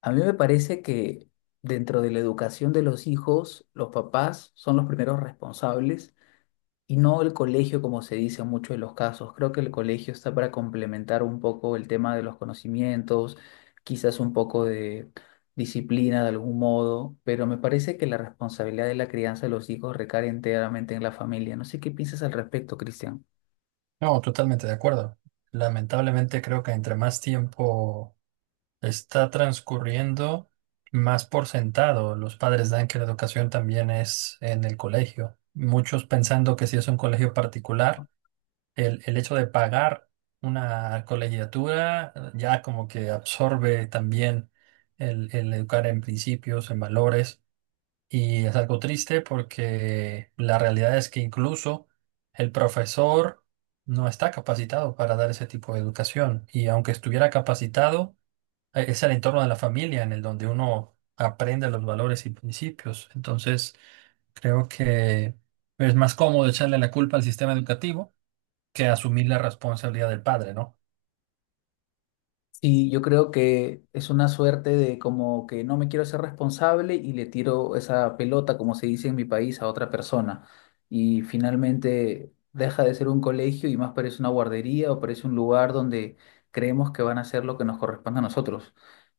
A mí me parece que dentro de la educación de los hijos, los papás son los primeros responsables y no el colegio, como se dice en muchos de los casos. Creo que el colegio está para complementar un poco el tema de los conocimientos, quizás un poco de disciplina de algún modo, pero me parece que la responsabilidad de la crianza de los hijos recae enteramente en la familia. No sé qué piensas al respecto, Cristian. No, totalmente de acuerdo. Lamentablemente creo que entre más tiempo está transcurriendo, más por sentado los padres dan que la educación también es en el colegio. Muchos pensando que si es un colegio particular, el hecho de pagar una colegiatura ya como que absorbe también el educar en principios, en valores. Y es algo triste porque la realidad es que incluso el profesor no está capacitado para dar ese tipo de educación. Y aunque estuviera capacitado, es el entorno de la familia en el donde uno aprende los valores y principios. Entonces, creo que es más cómodo echarle la culpa al sistema educativo que asumir la responsabilidad del padre, ¿no? Sí, yo creo que es una suerte de como que no me quiero ser responsable y le tiro esa pelota, como se dice en mi país, a otra persona. Y finalmente deja de ser un colegio y más parece una guardería o parece un lugar donde creemos que van a hacer lo que nos corresponde a nosotros.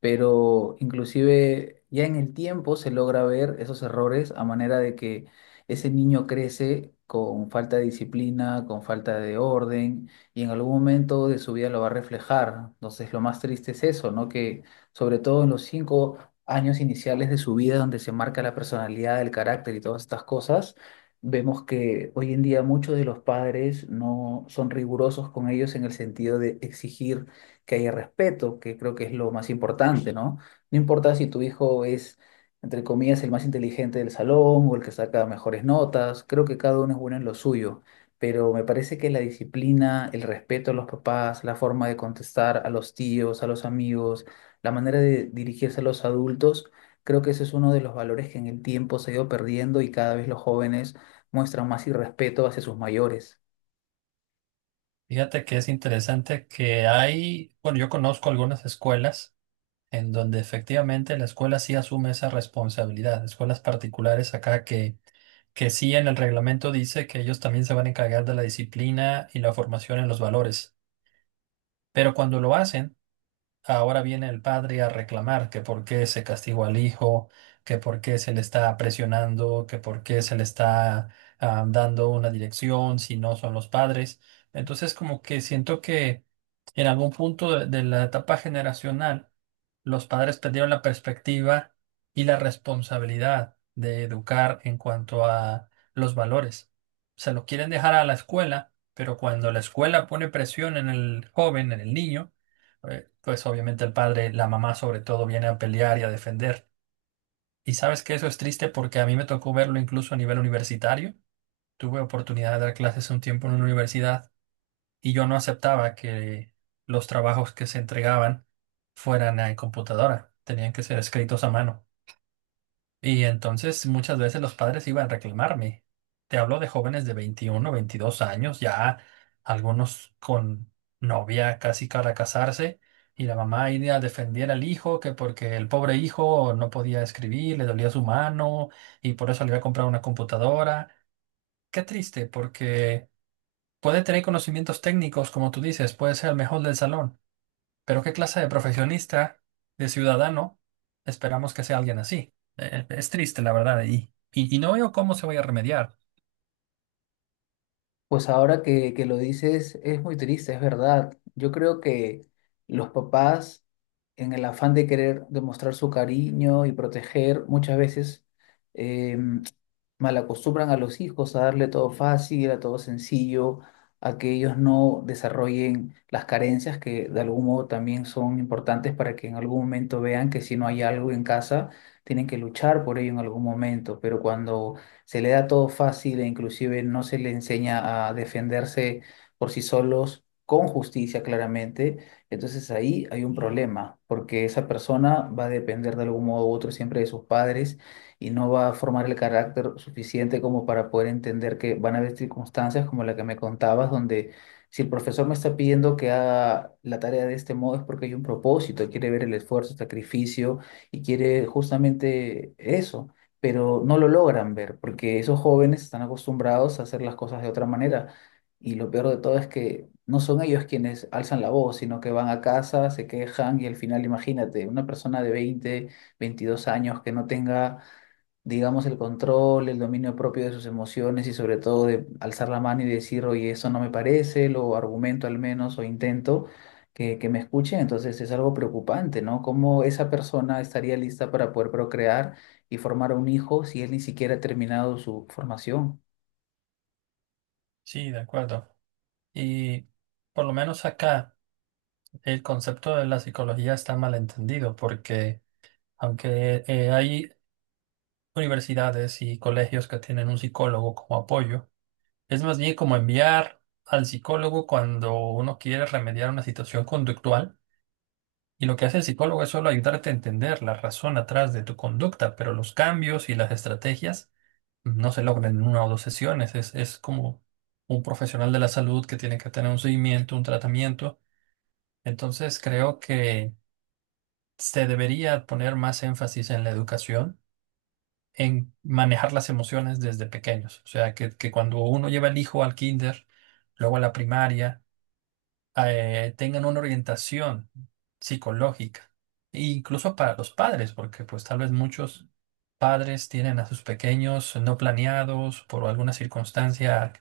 Pero inclusive ya en el tiempo se logra ver esos errores a manera de que ese niño crece con falta de disciplina, con falta de orden y en algún momento de su vida lo va a reflejar. Entonces, lo más triste es eso, ¿no? Que sobre todo en los 5 años iniciales de su vida, donde se marca la personalidad, el carácter y todas estas cosas, vemos que hoy en día muchos de los padres no son rigurosos con ellos en el sentido de exigir que haya respeto, que creo que es lo más importante, ¿no? No importa si tu hijo es, entre comillas, el más inteligente del salón o el que saca mejores notas. Creo que cada uno es bueno en lo suyo, pero me parece que la disciplina, el respeto a los papás, la forma de contestar a los tíos, a los amigos, la manera de dirigirse a los adultos, creo que ese es uno de los valores que en el tiempo se ha ido perdiendo y cada vez los jóvenes muestran más irrespeto hacia sus mayores. Fíjate que es interesante que hay, bueno, yo conozco algunas escuelas en donde efectivamente la escuela sí asume esa responsabilidad. Escuelas particulares acá que sí en el reglamento dice que ellos también se van a encargar de la disciplina y la formación en los valores. Pero cuando lo hacen, ahora viene el padre a reclamar que por qué se castigó al hijo, que por qué se le está presionando, que por qué se le está dando una dirección si no son los padres. Entonces, como que siento que en algún punto de la etapa generacional, los padres perdieron la perspectiva y la responsabilidad de educar en cuanto a los valores. Se lo quieren dejar a la escuela, pero cuando la escuela pone presión en el joven, en el niño, pues obviamente el padre, la mamá sobre todo, viene a pelear y a defender. Y sabes que eso es triste porque a mí me tocó verlo incluso a nivel universitario. Tuve oportunidad de dar clases un tiempo en una universidad y yo no aceptaba que los trabajos que se entregaban fueran en computadora. Tenían que ser escritos a mano. Y entonces muchas veces los padres iban a reclamarme. Te hablo de jóvenes de 21 22 años, ya algunos con novia casi para casarse, y la mamá iba a defender al hijo, que porque el pobre hijo no podía escribir, le dolía su mano, y por eso le iba a comprar una computadora. Qué triste, porque puede tener conocimientos técnicos, como tú dices, puede ser el mejor del salón, pero ¿qué clase de profesionista, de ciudadano, esperamos que sea alguien así? Es triste, la verdad, y no veo cómo se vaya a remediar. Pues ahora que lo dices, es muy triste, es verdad. Yo creo que los papás, en el afán de querer demostrar su cariño y proteger, muchas veces em, malacostumbran a los hijos a darle todo fácil, a todo sencillo, a que ellos no desarrollen las carencias que de algún modo también son importantes para que en algún momento vean que si no hay algo en casa, tienen que luchar por ello en algún momento. Pero cuando se le da todo fácil e inclusive no se le enseña a defenderse por sí solos, con justicia claramente. Entonces ahí hay un problema, porque esa persona va a depender de algún modo u otro siempre de sus padres y no va a formar el carácter suficiente como para poder entender que van a haber circunstancias como la que me contabas, donde si el profesor me está pidiendo que haga la tarea de este modo es porque hay un propósito, quiere ver el esfuerzo, el sacrificio, y quiere justamente eso, pero no lo logran ver porque esos jóvenes están acostumbrados a hacer las cosas de otra manera. Y lo peor de todo es que no son ellos quienes alzan la voz, sino que van a casa, se quejan y al final, imagínate, una persona de 20 22 años que no tenga, digamos, el control, el dominio propio de sus emociones y sobre todo de alzar la mano y decir, oye, eso no me parece, lo argumento al menos o intento que me escuchen. Entonces es algo preocupante, ¿no? ¿Cómo esa persona estaría lista para poder procrear y formar un hijo si él ni siquiera ha terminado su formación? Sí, de acuerdo. Y por lo menos acá el concepto de la psicología está malentendido, porque aunque hay universidades y colegios que tienen un psicólogo como apoyo, es más bien como enviar al psicólogo cuando uno quiere remediar una situación conductual. Y lo que hace el psicólogo es solo ayudarte a entender la razón atrás de tu conducta, pero los cambios y las estrategias no se logran en una o dos sesiones. Es como un profesional de la salud que tiene que tener un seguimiento, un tratamiento. Entonces creo que se debería poner más énfasis en la educación, en manejar las emociones desde pequeños. O sea, que cuando uno lleva al hijo al kinder, luego a la primaria, tengan una orientación psicológica, e incluso para los padres, porque pues tal vez muchos padres tienen a sus pequeños no planeados por alguna circunstancia,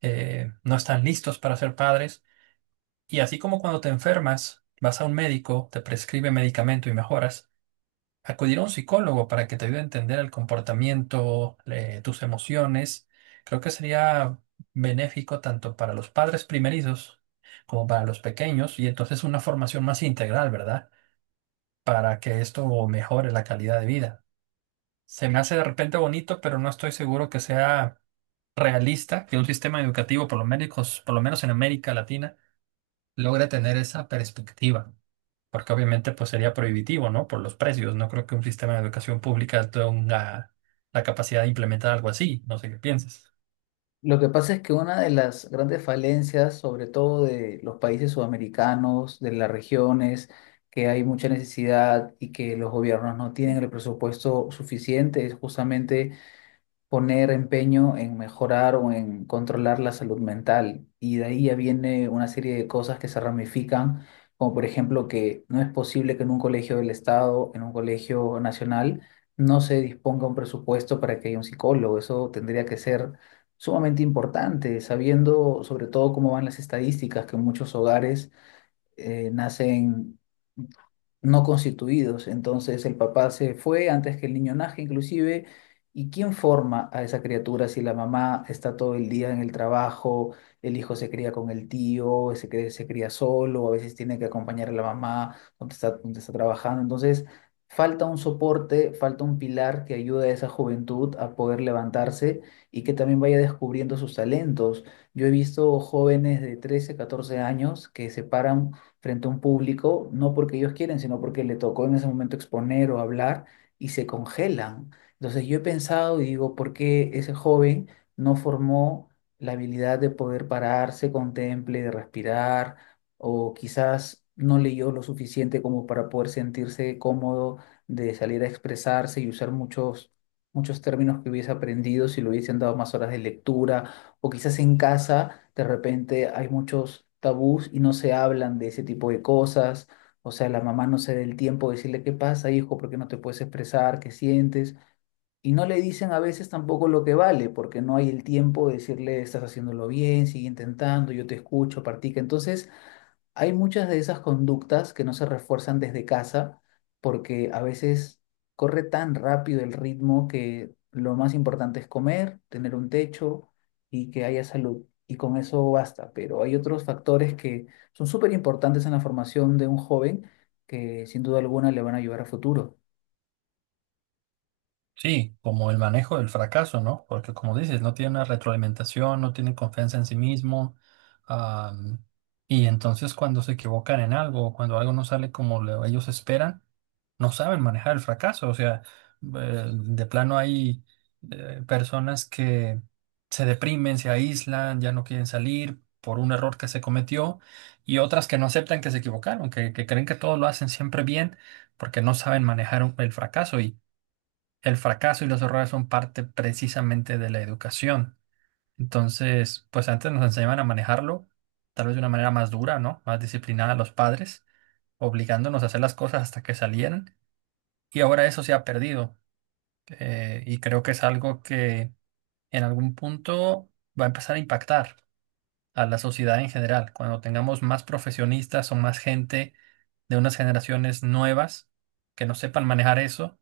no están listos para ser padres. Y así como cuando te enfermas, vas a un médico, te prescribe medicamento y mejoras. Acudir a un psicólogo para que te ayude a entender el comportamiento, tus emociones, creo que sería benéfico tanto para los padres primerizos como para los pequeños y entonces una formación más integral, ¿verdad? Para que esto mejore la calidad de vida. Se me hace de repente bonito, pero no estoy seguro que sea realista que un sistema educativo, por lo menos en América Latina, logre tener esa perspectiva. Porque obviamente pues sería prohibitivo, ¿no? Por los precios. No creo que un sistema de educación pública tenga la capacidad de implementar algo así. No sé qué piensas. Lo que pasa es que una de las grandes falencias, sobre todo de los países sudamericanos, de las regiones, que hay mucha necesidad y que los gobiernos no tienen el presupuesto suficiente, es justamente poner empeño en mejorar o en controlar la salud mental. Y de ahí ya viene una serie de cosas que se ramifican, como por ejemplo que no es posible que en un colegio del Estado, en un colegio nacional, no se disponga un presupuesto para que haya un psicólogo. Eso tendría que ser sumamente importante, sabiendo sobre todo cómo van las estadísticas, que en muchos hogares nacen no constituidos. Entonces el papá se fue antes que el niño nazca inclusive. ¿Y quién forma a esa criatura si la mamá está todo el día en el trabajo, el hijo se cría con el tío, se cría solo, a veces tiene que acompañar a la mamá donde está trabajando? Entonces falta un soporte, falta un pilar que ayude a esa juventud a poder levantarse y que también vaya descubriendo sus talentos. Yo he visto jóvenes de 13 14 años que se paran frente a un público, no porque ellos quieren, sino porque le tocó en ese momento exponer o hablar y se congelan. Entonces yo he pensado y digo, ¿por qué ese joven no formó la habilidad de poder pararse, contemple, de respirar, o quizás no leyó lo suficiente como para poder sentirse cómodo de salir a expresarse y usar muchos términos que hubiese aprendido si le hubiesen dado más horas de lectura, o quizás en casa de repente hay muchos tabús y no se hablan de ese tipo de cosas? O sea, la mamá no se da el tiempo de decirle qué pasa, hijo, por qué no te puedes expresar, qué sientes. Y no le dicen a veces tampoco lo que vale, porque no hay el tiempo de decirle estás haciéndolo bien, sigue intentando, yo te escucho, practica. Entonces, hay muchas de esas conductas que no se refuerzan desde casa porque a veces corre tan rápido el ritmo que lo más importante es comer, tener un techo y que haya salud. Y con eso basta. Pero hay otros factores que son súper importantes en la formación de un joven que sin duda alguna le van a ayudar a futuro. Sí, como el manejo del fracaso, ¿no? Porque como dices, no tiene una retroalimentación, no tiene confianza en sí mismo. am, y entonces cuando se equivocan en algo, cuando algo no sale como ellos esperan, no saben manejar el fracaso. O sea, de plano hay personas que se deprimen, se aíslan, ya no quieren salir por un error que se cometió y otras que no aceptan que se equivocaron, que creen que todo lo hacen siempre bien porque no saben manejar el fracaso. El fracaso y los errores son parte precisamente de la educación. Entonces, pues antes nos enseñaban a manejarlo, tal vez de una manera más dura, ¿no? Más disciplinada a los padres, obligándonos a hacer las cosas hasta que salieran. Y ahora eso se ha perdido. Y creo que es algo que en algún punto va a empezar a impactar a la sociedad en general. Cuando tengamos más profesionistas o más gente de unas generaciones nuevas que no sepan manejar eso,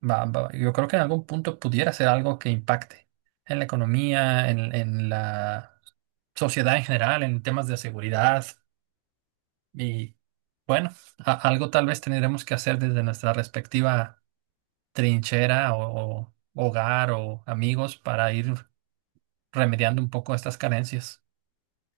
Yo creo que en algún punto pudiera ser algo que impacte en la economía, en la sociedad en general, en temas de seguridad. Y bueno, algo tal vez tendremos que hacer desde nuestra respectiva trinchera o hogar o amigos para ir remediando un poco estas carencias.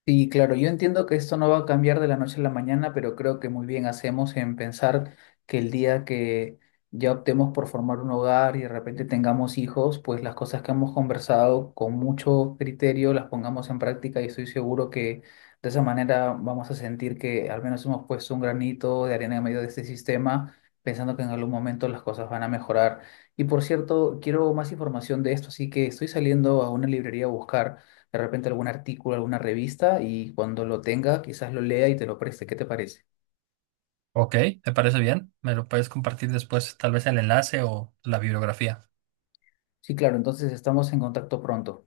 Sí, claro, yo entiendo que esto no va a cambiar de la noche a la mañana, pero creo que muy bien hacemos en pensar que el día que ya optemos por formar un hogar y de repente tengamos hijos, pues las cosas que hemos conversado con mucho criterio las pongamos en práctica y estoy seguro que de esa manera vamos a sentir que al menos hemos puesto un granito de arena en medio de este sistema, pensando que en algún momento las cosas van a mejorar. Y por cierto, quiero más información de esto, así que estoy saliendo a una librería a buscar de repente algún artículo, alguna revista y cuando lo tenga quizás lo lea y te lo preste. ¿Qué te parece? Ok, ¿te parece bien? ¿Me lo puedes compartir después, tal vez el enlace o la bibliografía? Sí, claro, entonces estamos en contacto pronto.